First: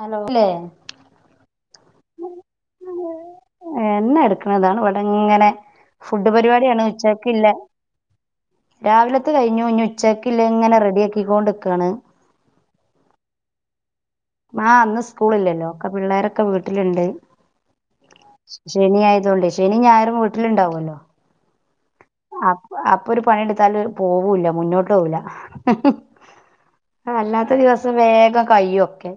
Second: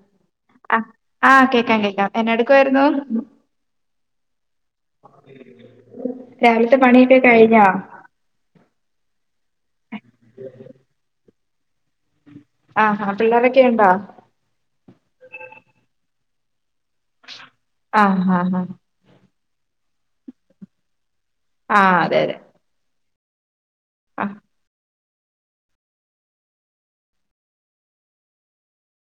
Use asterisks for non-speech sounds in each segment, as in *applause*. Hello *inaudible* ല്ലേ ആ ആ കേക്കാം കേക്കാം എന്നാ എടുക്കുവായിരുന്നു എന്നെ എട് താണ് ഇവിടെ ഇങ്ങനെ ഫുഡ് രാവിലത്തെ പരിപാടിയാണ് പണിയൊക്കെ ഉച്ചകേക്കില്ല കഴിഞ്ഞോ രാവിലത്തെ കഴിഞ്ഞു ഇഞ്ഞി ഉച്ചക്ക് ഇല്ല ഇങ്ങനെ റെഡി ആക്കികൊണ്ട്ക്കാണ് ആഹാ പിള്ളോരൊക്കെ ഉണ്ടോ ആഹ് ഇന്ന് സ്കൂളില്ലല്ലോ ഒക്കെ പിള്ളോരൊക്കെ വീട്ടില്ണ്ട് ആഹ് ഹാ ഹാ ശനി ആയതൊണ്ട് ശനി ഞായറും വീട്ടിലുണ്ടാവൊല്ലോ ആഹ് അതെ അതെ അപ്പൊ ഒരു പണിയെടുത്താല് ആ പോവൂല്ല മുന്നോട്ട് പോവൂല്ല അല്ലാത്ത ദിവസം വേഗം കയ്യും ഒക്കെ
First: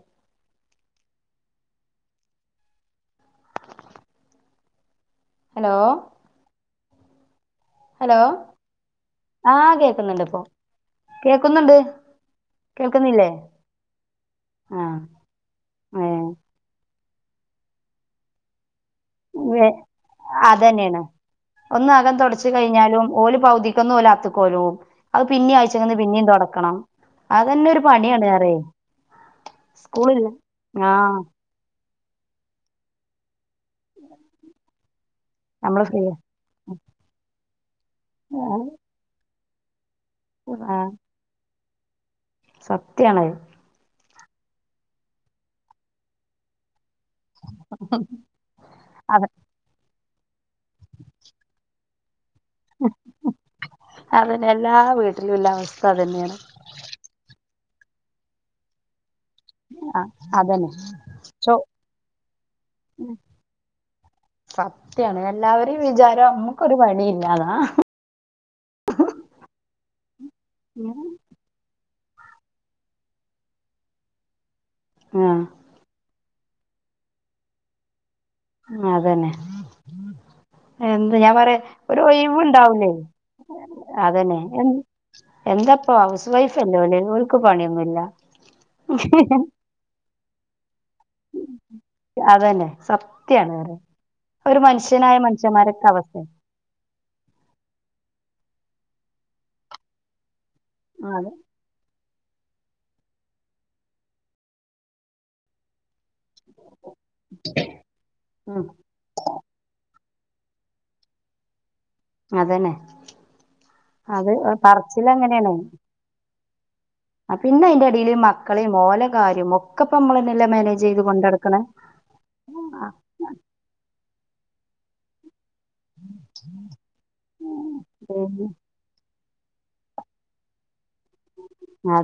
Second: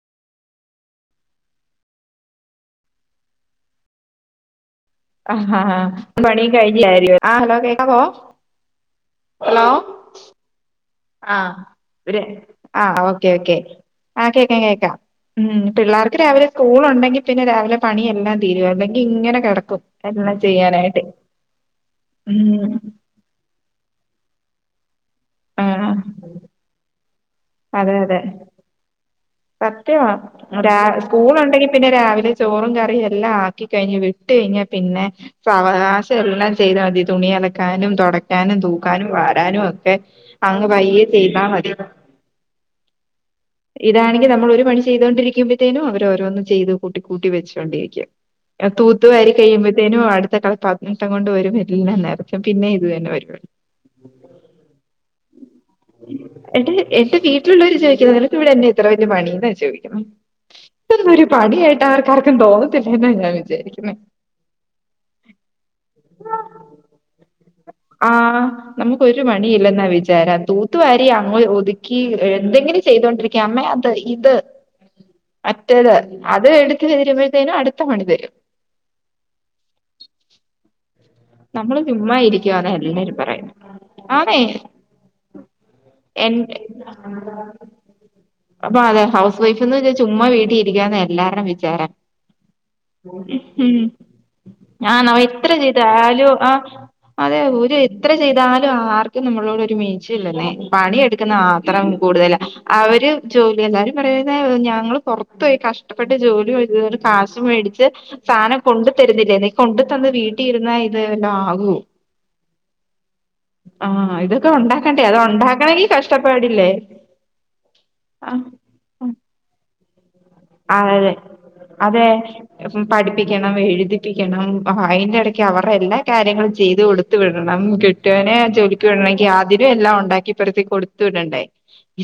അ ഹലോ പണി കഴിഞ്ഞില്ലാ *inaudible* ഹലോ ആഹ് കേക്കുന്നുണ്ട് ഇപ്പോ ആഹ് ആഹ് ഓക്കെ കേൾക്കുന്നില്ലേ ഓക്കെ ആഹ് കേക്കാം ആ ക്കേക്കാം ഉം പിള്ളേർക്ക് രാവിലെ സ്കൂൾ ഉണ്ടെങ്കിൽ പിന്നെ രാവിലെ പണി എല്ലാം തീരും അല്ലെങ്കി ഇങ്ങനെ ഏ കിടക്കും എല്ലാം അതന്നെയാണ് ചെയ്യാനായിട്ട് ഒന്ന് അകം തുടച്ച് ഉം കഴിഞ്ഞാലും ഓല് പൗതിക്കന്ന് ഓല് അകത്ത്ക്കോരും അത് പിന്നെയും ആ അഴ്ച്ചങ്ന്ന് പിന്നെയും തൊടക്കണം അതന്നെ ഒരു പണിയാണ് അറെ സത്യവാം രാവ് ആഹ് സ്കൂള് ഉണ്ടെങ്കിൽ പിന്നെ രാവിലെ ചോറും കറിയും എല്ലാം ആ ക്കികഴിഞ്ഞ് വിട്ട് കെയിഞ്ഞാ പിന്നെ നമ്മള് ഫ്രീയാ സാവകാശം എല്ലാം ചെയ്താമതി തുണി അലക്കാനും തൊടക്കാനും തൂ ക്കാനും വാരാനും ഒക്കെ അങ്ങ് പയ്യെ ചെയ്താമതി സത്യാണ് അത് ഇതാണെങ്കി നമ്മൾ ഒരു പണി ചെയതുകൊണ്ടിരിക്കുമ്പഴ്ത്തേനും അവര്‌ ഓരോന്നും ചെയ്ത് കൂട്ടി കൂട്ടി വെച്ചാേണ്ടിരിക്കും അത് അത തൂത്തുവാരി കെയ്യുമ്പഴ്ത്തേനും അട്ത്ത കളെ പത് നെട്ടം കൊണ്ട് വെരും ഹിറ്റിൽനെ നേരം ഉം ഉം അതന്നെ എല്ലാ വീട്ടിലുള്ള അവസ്ഥ അതന്നേണ് എൻട്ട് എന്റെ വീട്ടിലുള്ളോര് ചോയിക്കുന്നത് നിനക്ക് ഇവടെ എന്നാ ഇത്ര വലിയ പണീന്നാചോയിക്ക്ന്നേ ആഹ് അതന്നെ ഇതാെന്നും ചോ ഒര്പണിയായിട്ട് ആർക്കാർക്കും തോന്നത്തില്ലേന്നാ ഞാൻ വിചാരിക്ക്ന്നേ സത്യാണ് എല്ലാവെരിം വിചാരം ഇമ്മുക്കൊരു പണിയില്ലാന്നാ അഹ് ആഹ് നമുക്കൊരു പണിയില്ലെന്നാ വിചാരം തൂത്തുവാരി അങ്ങ് ഒതുക്കി എന്തെങ്കിലും ചെയ്തോണ്ടിരി ക്യാമ്മളാപ്പ ഇത് ആഹ് മറ്റേത് അത് ഇട്ത്ത് തീരുമ്പഴ്ത്തേനും അട്ത്ത പണി തെരും ആഹ് അതന്നെ എന്ത് ഞാ പറയാ നമ്മള് ഒരു ചുമ്മാ ഒയ് വ് ഇരിക്കുവാന്ന ഇണ്ടാവുലേ എല്ലാരും പറയുന്നെ അതന്നെ ആന്നേ എൻ എന്താ ഇപ്പാെ ഹൗസ് എൻ വൈഫെല്ലേ ഓന് ഓൽക്ക്പണിഒന്നും ഇല്ല അപ്പൊ അതെ ഹൗസ് വൈഫ്ന്ന് വിചാരിച്ച ചുമ്മാവീട്ടി ഇരിക്കിയാന്നാ എല്ലാരേം വിചാരം അതന്നെ *unintelligible* ഉം സത്യാണ് പറയാ ഹും ഒരു മനുഷ്യനായ ഞാന്നവെ മനുഷ്യന്മാരൊക്കെ ഇത്രഇര്തായ് അവസ്ഥ ആഹ് അതെ ഒര് എത്ര ചെയ്താലും ആർക്കും നമ്മളോട് ഒരു മീച്ചിഇല്ലന്നേ പണി അതെ എട്ക്ക്ന്ന ആഹ് ഇത്രം കൂട്തലാ അവര് ജോലി എല്ലാവരും പറയുന്നേ ഒഞങ്ങള് പൊറത്ത് പോയി കഷ് ട്ടപ്പെട്ട് ജോലി *unintelligible* ഒരു കാശ് മേടിച്ച് സാനം ഉം കൊണ്ട് തെര്ന്ന് ഇല്ലേന്ന് കൊണ്ട് തന്ന് വീട്ടി ഇരുന്നാഇത് വല്ലോം ആകും അതന്നെ ആഹ് അത് ഇതൊക്കെ ഉണ്ടാക്കണ്ടേ പറച്ചില് അത് ഉണ്ടാക്കണെങ്കി കഷ്ടപ്പാടില്ലേ ആഹ് പിന്നെ ഐന്റെടീല് ആ മക്കളിം ആ ഓലെകാര്യം ഒക്കെ ഇപ്പ അമ്മള് എന്നെല്ലെ മാനേജ് ചെയ്ത് അതെ കൊണ്ടട്ക്ക്ണേ അതെ ഉംപഠിപ്പിക്കണം എഴ്തിപ്പിക്കണം അഹയ്ന്റെടെ ക്ക് അവറെ എല്ലാ കാര്യങ്ങളും ചെയ്ത് കൊട്ത്ത് വിടണം കെട്ടിയോനെ ജോലി ക്ക് വിട്ണങ്കി ആതിരും എല്ലാം ഉണ്ടാക്കി പെറ്ത്തി കൊട്ത്ത് വിടണ്ടേ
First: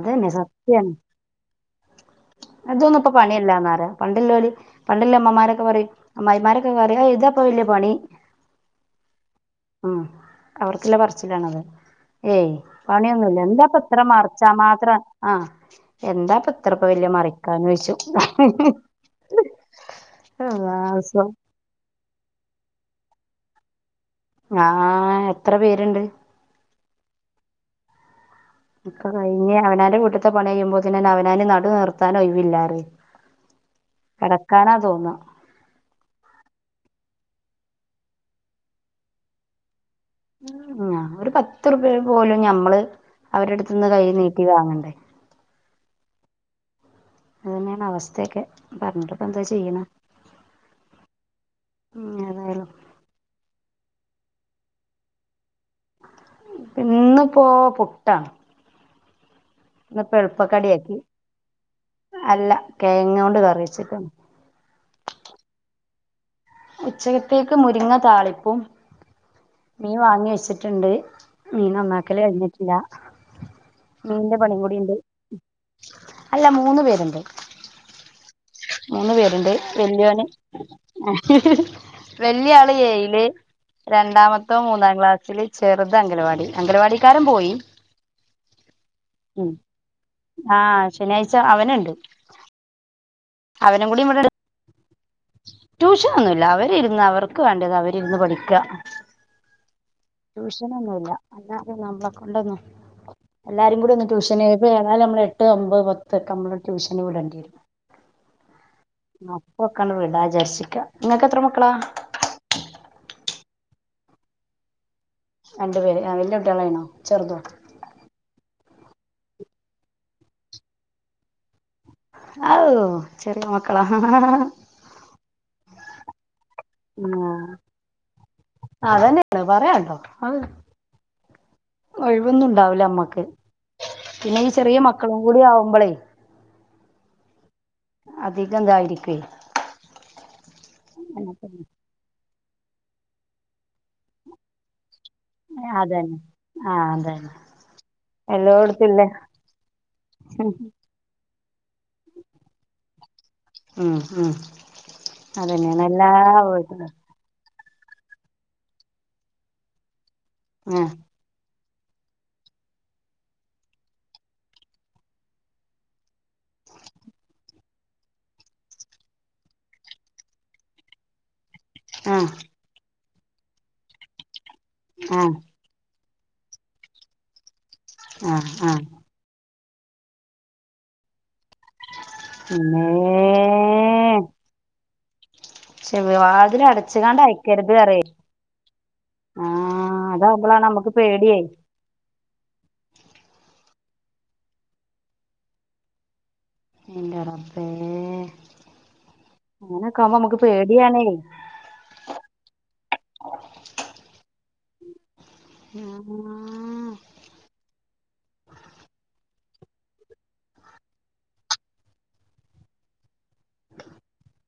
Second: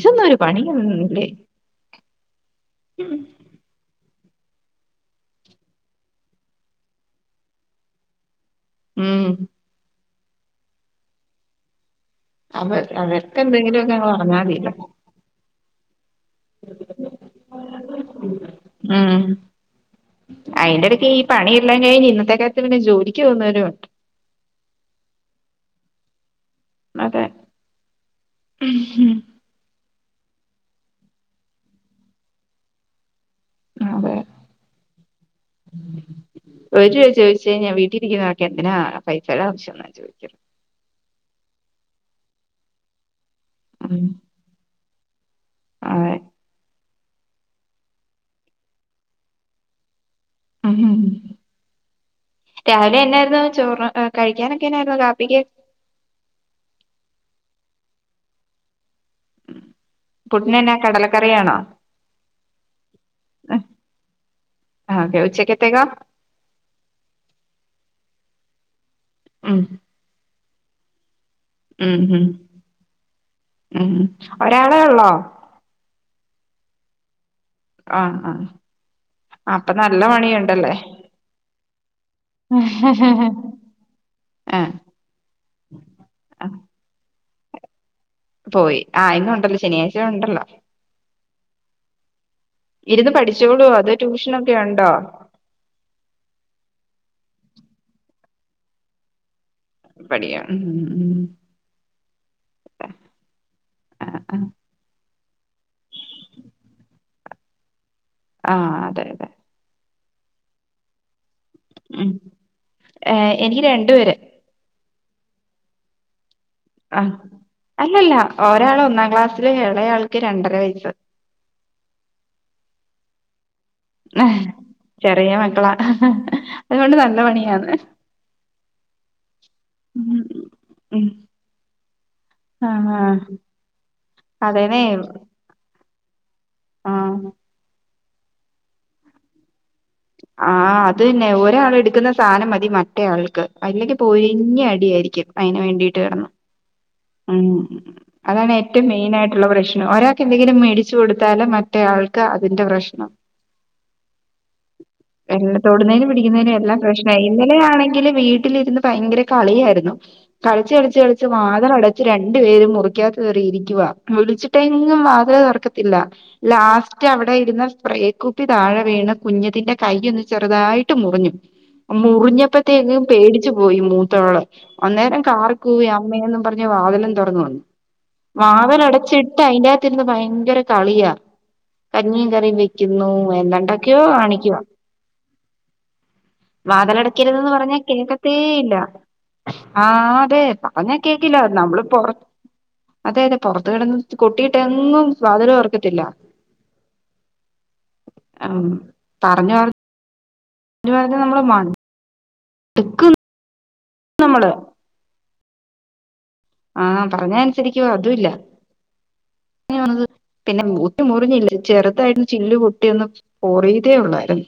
ഇതൊന്നും ഒരു സത്യാണ് പണിയൊന്നില്ലേ ഇതൊന്നും ഇപ്പ പണി എല്ലാന്നാപറയാ പണ്ട് ഇല്ലോല് പണ്ടില്ലെ ഇമ്മമാരക്കെ പറയും അമ്മായിമാരക്കെ പറയും ഐ ഇതാപ്പാെ വെല്ല്യ പണി ഉം ഉം അവർക്ക്ള്ള പർച്ചിലാണത് ഏയ് അവർ പണിയൊന്നുല്ല അവർക്ക് എന്താപ്പാെ എന്തെങ്കിലുമൊക്കെ ഇത്ര അങ്ങ് പറഞ്ഞാൽ മറിച്ചാ മതിയല്ലോ മാത്രം ആഹ് എന്താപ്പ ഇത്ര ഇപ്പവെല്യ മറിക്കാന് ഓയ്ച്ചും ഉം അള്ളാ ഹൊസ്വം എല്ലാം കെയിഞ്ഞ് ഇന്നത്തെ കാലത്ത് പിന്നെ ജോലിക്ക് പോവുന്നവരുണ്ട് ആഹ് എത്ര പേര് ഇണ്ട് മതെ ഒക്കെ കയിഞ്ഞ് അവനാന്റെ വീട്ട്ത്തെ പണി കെയ്യുമ്പോത്തിനെന്നെ അവനാന് നടു നീർത്താൻ ഒയ് വില്ലാപറയും കെടക്കാനാ തോന്നാ ഓര് ചോയിച്ച് കെയിഞ്ഞാ വീട്ടിഇരിക്ക്ന്ന ആൾക്ക് എന്തിനാ പൈസയുടെ ആവശ്യംന്നാ ചോദിച്ചത്. ഉം ആഹ് ഒര്പത്ത്റുപ്പിയക്ക് പോലും ഞമ്മള് അവരെട്ത്ത്ന്ന് കൈ ഉം നീട്ടി വാങ്ങണ്ടേ അതെ അതനെയാണ് അവസ്ഥയൊക്കെ പറഞ്ഞിട്ട് പ്പോ എന്താ ചെയ്യണെ ഉമ്മ് ഉം ഏതായാലും രാവിലെ എന്നായിരുന്നു ചോറ് കഴിക്കാനൊക്കൊയിരുന്നു കാപ്പിക്ക്. ഇന്നിപ്പോ പുട്ടാണ്. ഇന്നിപ്പോ പുട്ടിനെന്നാ എളുപ്പക്കടിയാക്കി കടലക്കറിയാണോ അല്ല കെയങ്ങുകൊണ്ട് കറിവെച്ച്ക്ക്ണ്. ഒക്കെ ഉച്ചക്കെതെക്കോ? ഉച്ചക്കത്തേക്ക് മുരിങ്ങ താളിപ്പും മ്മ് മീൻ വാങ്ങി വെച്ചിട്ടുണ്ട്. മീൻ ഉം നന്നാക്കല് ഉം കഴിഞ്ഞിട്ടില്ല ഉം മീന്റെ ഒരാളെ പണികൂടിണ്ട്. ഉള്ളോ അല്ല മൂന്ന് പേരുണ്ട്. ആഹ് ആഹ് മൂന്ന് പേരുണ്ട് വല്യോന് വല്യ ആള് ഏഴില് ആ രണ്ടാമത്തോം മൂന്നാം ക്ലാസ്സില് ചെറുത അംഗലവാടി ആ അംഗലവാടിക്കാരൻ പോയി പോയി ആഹ ഇന്ന് ഉണ്ടല്ലോ ശനിയാഴ്ച ഉണ്ടല്ലോ ആഹ് ശനിയാഴ്ച അവനുണ്ട് ഇരുന്ന് പഠിച്ചോളൂ അതോ ട്യൂഷൻ ഒക്കെ ഉണ്ടോ ട്യൂഷനൊന്നുല്ല അവരിരുന്ന് അവർക്ക് വേണ്ടത് അവരിരുന്ന് പഠിക്ക പഠിക്കാം ഉം ഉം ട്യൂഷനൊന്നുല്ല ഉം. അല്ലാത നമ്മളെ കൊണ്ടൊന്നു എല്ലാരും കൂടി ഒന്ന് ആ ആ ട്യൂഷന് ഏതായാലും നമ്മ എട്ട് ഒമ്പത് പത്തൊക്കെ നമ്മള് ട്യൂഷന് വിടണ്ടി ആ അതെ അതെ വരും അപ്പൊക്കണ്ട് വീടാ വിചാരിച്ക്കാ നിങ്ങക്ക് എത്ര മക്കളാ ഏഹ് എനിക്ക് രണ്ടു പേര് രണ്ടു പേര് ആഹ വല്യ കുട്ടികളാണോ ആ ചെറുതോ അല്ലല്ല ഒരാള് ഒന്നാം ക്ലാസ്സില് ഇളയാൾക്ക് രണ്ടര വയസ്സ് ആവു ചെറിയ മക്കള ചെറിയ മക്കളാ അതുകൊണ്ട് നല്ല ആഹ് പണിയാണ് അതന്നെയാണ് പറയാണ്ടോ മ്മ് അത് മ്മ് ഒഴിവൊന്നും ഉണ്ടാവുല നമ്മക്ക് പിന്നെ ഈ ചെറിയ അതേന്നെ മക്കളും കൂടി ആവുമ്പളേ ആഹ് അതികന്തായിരിക്‌വേ ആഹ് അത് തന്നെ ഒരാൾ എടുക്കുന്ന സാധനം മതി മറ്റേയാൾക്ക് അതില്ലെങ്കി പൊരിഞ്ഞ അടിയായിരിക്കും അതിന് വേണ്ടിട്ട് അതെ കിടന്ന് ആഹ് അതെ ഉം അതാണ് ഏറ്റവും മെയിൻ ആയിട്ടുള്ള പ്രശ്നം ഒരാൾക്ക് ഉം എന്തെങ്കിലും മേടിച്ചു കൊടുത്താൽ മ- റ്റേ ആൾക്ക് അതിന്റെ പ്രശ്നം ഉം ഉം എല്ലാം അതന്നെയാണ് തോടുന്നതിനും എല്ലാ പിടിക്കുന്നതിനും എല്ലാം വീട്ടിലും പ്രശ്ന- മൈ ഇന്നലെ ആണെങ്കി വീട്ടിലിരുന്ന് ഭയങ്കര കളിയായിരുന്നു കളിച്ചച്ച് ആഹ് കളിച്ച് കളിച്ച് വാതിലട- ച്ച് രണ്ടു പേരും മുറിക്കകത്ത് കേറി ഇരിക്കുവ വിളിച്ചിട്ടെങ്ങും വാതിൽ തുറക്കത്തില്ല ലാസ്റ്റ് അവിടെ ഇരുന്ന സ്പ്രേക്കുപ്പി താഴെ വീണ് കുഞ്ഞതിന്റെ കൈ ഒന്ന് ചെറുതായിട്ട് മുറിഞ്ഞു *unintelligible* ആഹ് മുറിഞ്ഞപ്പത്തേക്കും പേടിച്ചു പോയി മൂത്തോള് അന്നേരം ആഹ് കാറിക്കൂവി അമ്മേന്നും പറ- വാതലും തുറന്നു വന്നു ആഹ് വാതൽ ആഹ് അടച്ചിട്ട് അതിക- ന്ന് ഭയങ്കര കളിയാ കഞ്ഞിയും കറിയും പിന്നേ വെക്കുന്നു എല്ലാണ്ടാക്കിയോ കാണിക്കുവ പക്ഷെ വാതില് അടച്ച്കാണ്ട് വാതലടക്കരുതന്ന് അയക്കരുത് പറഞ്ഞാ പറയേ കേക്കത്തേ ഇല്ല ആഹ് തേ അതാവുമ്പളാണ് നമ്മക്ക് പറഞ്ഞാ കേക്കില്ല. പേടിയേ നമ്മള് പൊറ- അതെ അതെ പൊറത്തെടന്ന് കൊട്ടിയിട്ടെങ്ങും വാതില് തൊറക്കത്തില്ല. ഇന്റെ റബ്ബേ. ഉം പറഞ്ഞു പറഞ്ഞു ങ്ങനെക്കാവ്മ്പൊ അമ്മക്ക് പേടിയാണേ. ട്ടിക്കും നമ്മള് മാമ്മാ ആഹ് പറഞ്ഞാ അൻസരിക്കൊ അതുല്ലാ. ന്നെ പറഞ്ഞത് പിന്നെ മൂത്ത് മുറിഞ്ഞില്ല. ചെറ്തായിട്ട് ചില്ല് പൊട്ടി ഒന്ന് പോറിയതേ ഒള്ളായിര്ന്ന്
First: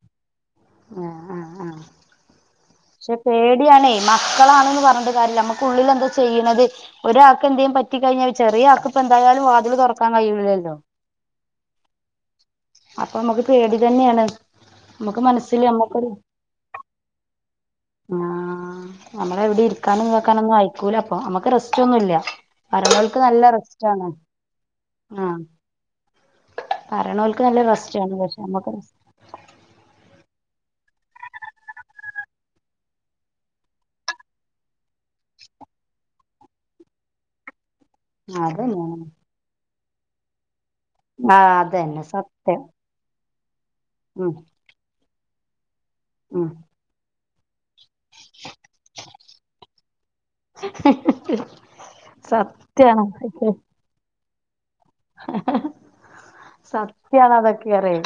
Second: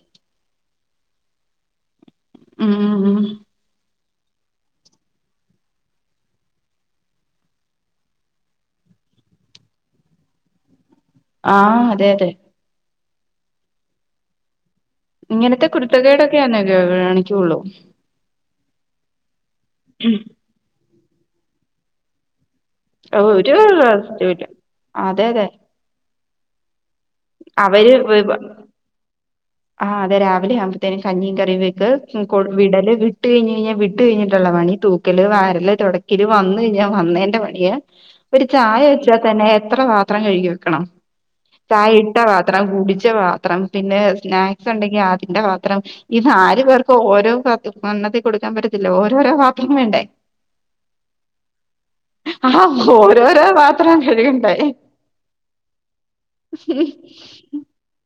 ആഹ് ആഹ് ആഹ് ഉം പക്ഷെ ഉം പേടി ടി ആണെ. മക്കളാണ്ന്ന് പർഞ്ഞിട്ട് കാര്യല്ല അമ്ക്ക് ഉള്ള്‌ല് എന്താ ചെയ്യ്ണത് ഒരാക്ക് എന്തേം പറ്റി കഴിഞ്ഞാ ചെറിയ ആക്ക്‌പ്പൊന്തായാലും വാതില് തൊറക്കാൻ കഴിയൂലല്ലോ. ആഹ്. അതെ അതെ അപ്പൊ അമ്മക്ക് പേടി തന്നെയാണ്. മ്മക്ക് മനസ്സില് അമ്മക്കൊരു- *unintelligible* ണ് കാണിക്കൊള്ളൂ ആഹ് അമ്മളെ എവ്ടിം ഇരിക്കാനും ഉം താക്കാനും ഒന്നും അയക്കൂല അപ്പൊ. അമ്മക്ക് റെസ്റ്റ് ഒന്നുല്ല്യ. പറയ്ണോൽക്ക് നല്ല ഒരു റെസ്റ്റാണ്. റെസ്റ്റും ഇല്ല അതെ ആഹ് അതെ പറയ്ണോൽക്ക് നല്ല റെസ്റ്റാണ്. അവര് പക്ഷെ അമ്മക്ക് ആഹ് അതെ. രാവിലെ ആ വ്മ്പഴത്തേ കഞ്ഞിയും, കറിയും വെക്ക്, ഉം കൊടും വിടല് വിട്ട് കഴിഞ്ഞഴിഞ്ഞാ വിട്ട് കഴിഞ്ഞിട്ടുള്ള പണി, തൂ ക്കല്, വാരല്, തൊടക്കല് വന്ന ഴിഞ്ഞാ വന്നേന്റെ പണിയേ ഒര് ചായ അതന്നെയാണ് വെച്ചാ തന്നെ എത്ര പാത്രം കഴുകി വെക്കണം. ആഹ് ചായ അതന്നെ ഇട്ട സത്യം പത്രം, കുടിച്ച പാ ത്രം പിന്നെ ഉം സ്നാക്സ് ണ്ടെങ്കി അതിന്റെ പാത്രം, ഇത് ഉം ആര് പേർക്ക് ഓരോ പ ഒന്നത്തി കൊടുക്കാം പറ്റത്തില്ല. ഓരോരോ പാത്രം വേണ്ടേ. *unintelligible* ഓരോരോ സത്യാണ് പാത്രം കഴുകണ്ടേ സത്യാണതൊക്കെ അറ്യേ.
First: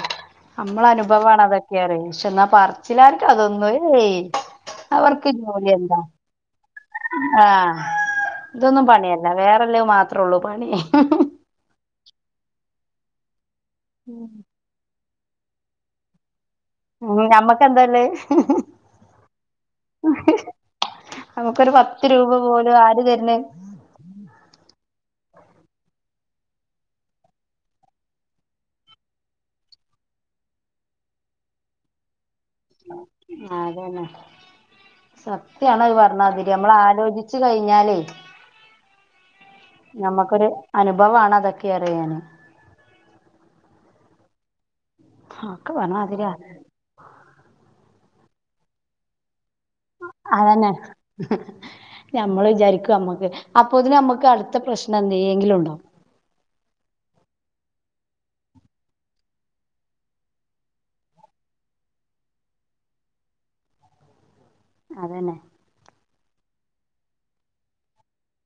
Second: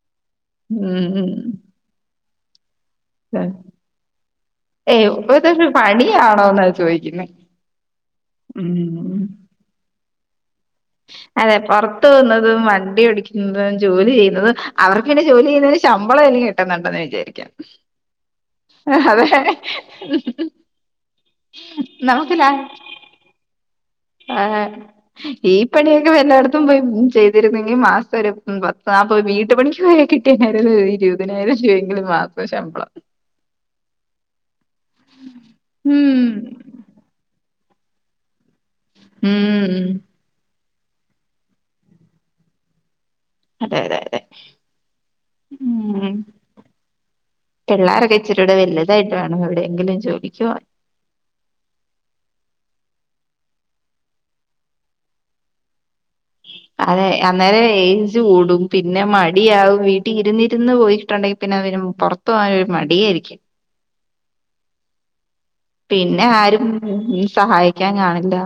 അമ്മളെ ഉം അനുഭവാണതൊ റ്യേനി. പക്ഷെന്നാ പർച്ചില്ലാർക്ക തൊന്നും ഏയ്. ഏയ് അവർക്ക് ഇതൊരു ജോലി എന്താ പണിയാണോന്നാ ചോദിക്കുന്നെ ആഹ് തൊന്നും ഉം പണിയല്ല. വേറെള്ളെ മാത്രള്ളൂ പണി. അതെ പൊറത്തോ വ്ന്നതും വണ്ടിയോ ടിക്കുന്നതും ജോലി ചെയ്യുന്നതും അവർക്ക് ന്നെ ജോലിയെയ്യുന്നതിന് ശമ്പളന്നെങ്കിലും കി ട്ട്ന്നുണ്ടെന്ന് ഉം വിചാരിക്കാം. ഞമ്മക്ക് എന്താല്ലേ അതെ അമ്ക്കൊരു പത്ത് രൂപ നമുക്ക് ലാ പോലും ആര് തെര്ന്? ആഹ് ഈ പണിയൊക്കെ വല്ലേട്ത്തും പോയി ചെയ്തിരുന്നെങ്കി മാസം ഒരു പത്ത്, നാല്പത് പോയി വീട്ടു പണിക്ക് പോയ കി ട്ട് ന്നെരു ഇരുപതിനായിരം രൂപയൊക്കെ ഒരു മാ അതന്നെ. സത്യണത് ഉം പർണാതിരി അമ്മളാലോചി ച്ച് കഴിഞ്ഞാലേ ഉം നമ്മക്കൊര് അനുഭവാണതൊക്കെ റിയാ ഞാനെ അതെ അതെ അതെ ആ ഒക്കെ പർഞ്ഞ ഉം മാതിര്യാ പിള്ളാരൊക്കെ ഇച്ചിരൂടെ വെല്തായിട്ട് വേണം എവിടെയെങ്കിലും ജോലിക്കോവൻ അതന്നെ ഞമ്മള് വിചാരിക്കും അമ്മക്ക് അപ്പോത്ത്ന് അമ്മക്ക് അട്ത്ത പ്രശ്നം എന്തേങ്കിലുംണ്ടാവും. അതെ അന്നേരം എജ്ജ്‌ കൂടും പിന്നെ മടിയാവും വീട്ടിൽ ഇരുന്നിരുന്ന് പോയിട്ടുണ്ടെങ്കിൽ പിന്നെവരു പുറത്ത് പോകാനരു മടിയായിരിക്കും അതന്നെ പിന്നെ ആരും സഹായിക്കാൻ കാണില്ല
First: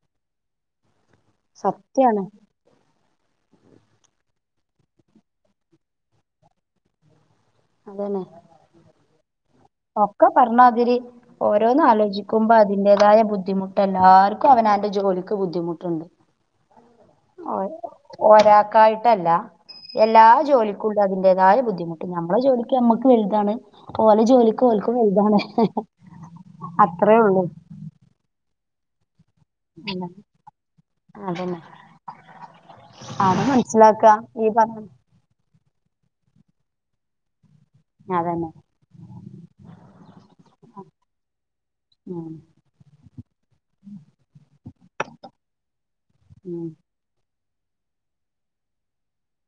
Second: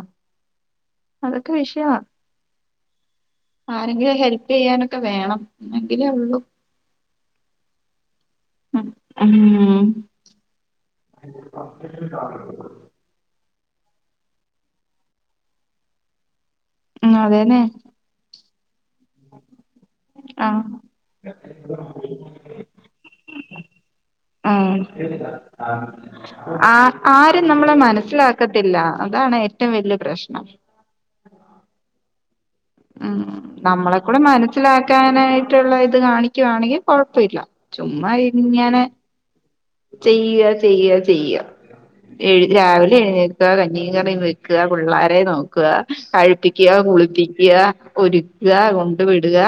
അതൊക്കെ വിഷയാ സത്യാണ് ആരെങ്കിലഹെൽപ് ചെയ്യാനൊക്കെ വേണം എന്നെങ്കിലേ ഉള്ളൂ അതന്നെ ഉം ഒക്കെ പറഞ്ഞാതിരി ഓരോന്ന് ആലോചിക്കുമ്പോ അതിന്റേതായ ബുദ്ധിമു എല്ലാർക്കും അവനന്റെ ജോലിക്ക് ബുദ്ധിമുട്ടുണ്ട് ഉം ഓ അതന്നെ ഒരാക്കായിട്ടല്ല എല്ലാ ആ ജോലി അതിന്റത ബുധിമുട്ട് നമ്മെ ജോലിക്ക് നമക്ക് വലുതാണ് അപ്പോലെ ജോ ആഹ് ആ അത്രേ ആരും ഉള്ളൂ നമ്മളെ മനസ്സിലാ ക്കത്തില്ല അതാണ് എ അല്ല അതന്നെ അത് മനസ്സിലാക്ക നമ്മളെക്കൂടെ ഈ പറഞ്ഞ മനസ്സിലാക്കാനായി ള്ള ഇത് കാണിക്കുവാണെങ്കിൽ കുഴപ്പമില്ല ചുമ്മാ അതന്നെ ഇങ്ങനെ ചെയ്യ ചെയ്യ ചെയ്യ ഉം എഴ രാവിലെ എഴുന്നേക്കുക കഞ്ഞീ കറിയും വയ്ക്കുക പുള്ളേരെ നോക്ക ഉം കഴപ്പിക്കുക കുളിപ്പിക്കുക ഒരുക്ക കൊണ്ടു വിടുക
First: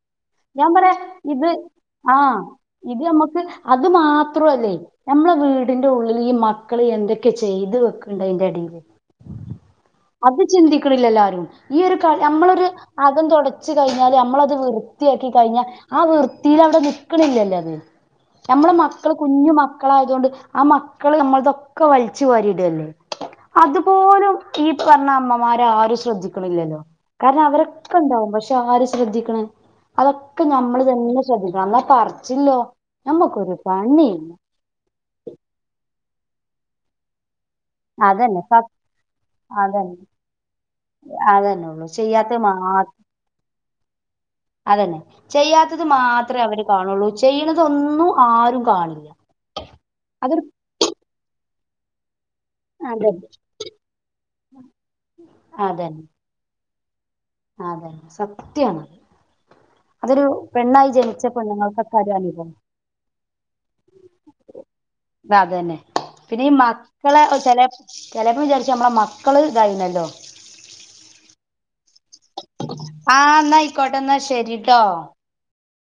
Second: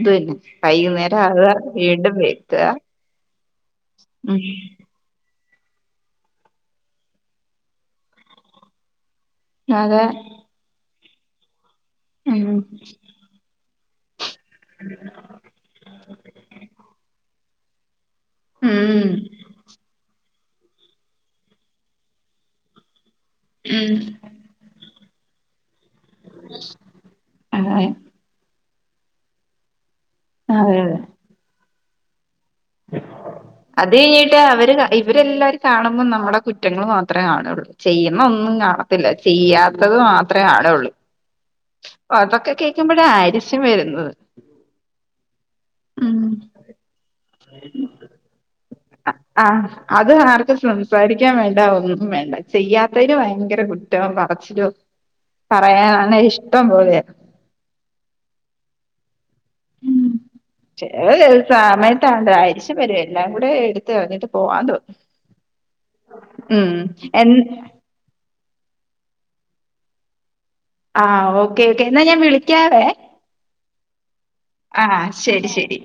ഇത് തന്നെ ഞാൻ പറയാ വൈകുന്നേരം ഇത് ആവുക വീണ്ടും ആഹ വെക്കുക ഇത് നമ്മുക്ക് അത് മാത്ര ഉം അല്ലേ നമ്മളെ വീടിന്റെ ഉള്ളിൽ ഈ മക്കള് എന്തൊക്കെ ചെയ്തു വെക്കണ്ട് അയിന്റെ ഇടിയില്. അതെ. അത് ചിന്തിക്കണില്ല ആരും ഈ ഒരു ഉം അകം തുടച്ചു കഴിഞ്ഞാല് നമ്മളത് വൃ വൃത്തിയാക്കി കഴിഞ്ഞാൽ ആ വൃത്തിൽ അവിടെ നിക്കണില്ലല്ലോ അത്. നമ്മളെ ഉം മക്കള് കുഞ്ഞു മക്കളായതുകൊണ്ട് ആ മ മക്കള് നമ്മളതൊക്കെ വലിച്ചുവരിടല്ലേ ഉം അതുപോലും. ഈ പറഞ്ഞ അമ്മമാർ ആരും ശ്രദ്ധിക്കണില്ലല്ലോ കാരണം അതെ അവരൊക്കെണ്ടാവും പക്ഷെ. ആര് ശ്രദ്ധിക്കണ അതൊക്കെ അതെ നമ്മള് അതെ തന്നെ ശ്രദ്ധിക്കണം എന്നാ പറിച്ചില്ലോ. അത് *unintelligible* അവര് ഇവരെല്ലാവരും കാണുമ്പോം നമ്മെ കുറ്റങ്ങൾ മാത്രമേ കാണുള്ളൂ. ചെയ്യുന്ന അതന്നെ സ ഒന്നും കാണത്തില്ല അതന്നെ ചെയ്യാത്തത് മാത്രേ കാണുഉള്ളൂ. അതന്നെ ഉള്ളൂ ചെയ്യാത്തത് അതൊക്കെ മാത്രം കേക്കുമ്പോഴ ആരിശം വരുന്നത്. അതന്നെ ചെയ്യാത്തത് ഉം മാത്രേ അവര് കാണുള്ളൂ ചെയ്യണത് ഒന്നും ആരും കാ ആ അത് ആർക്കും സംസാരിക്കാൻ വേണ്ട ഒന്നും വേണ്ട. ചെയ്യാത്തതിന് അതന്നെ ഭയങ്കര കുറ്റം പറച്ചിലും പറയാനാണ് ഇഷ്ടം പോലെ. അഹ് അതെ സത്യാണ്. മം അതൊരു ഉ പെണ്ണായി ജനിച്ച ചെലാൽ പെണ്ണുങ്ങൾക്കൊക്കെ ഒരു സമയത്താണ്ട് അനുഭവം ആരിശം വരും എല്ലാം കൂടെ എടുത്ത് പറഞ്ഞിട്ട് പോവാ തോന്നും. അതന്നെ പിന്നെ ഈ ഉം മക്കളെ എൻ ചെലപ്പോ. ചെലെ പ്പം വിചാരിച്ചും നമ്മളെ മക്കള് ഇതായിരുന്നല്ലോ. ആഹ് ഓക്കെ ഓക്കെ എന്നാ ഞാൻ വിളി ആഹ് ഇന്നാ ആയിക്കോട്ടെ എന്നാ ശരിട്ടോ. ശെരി ശെരി.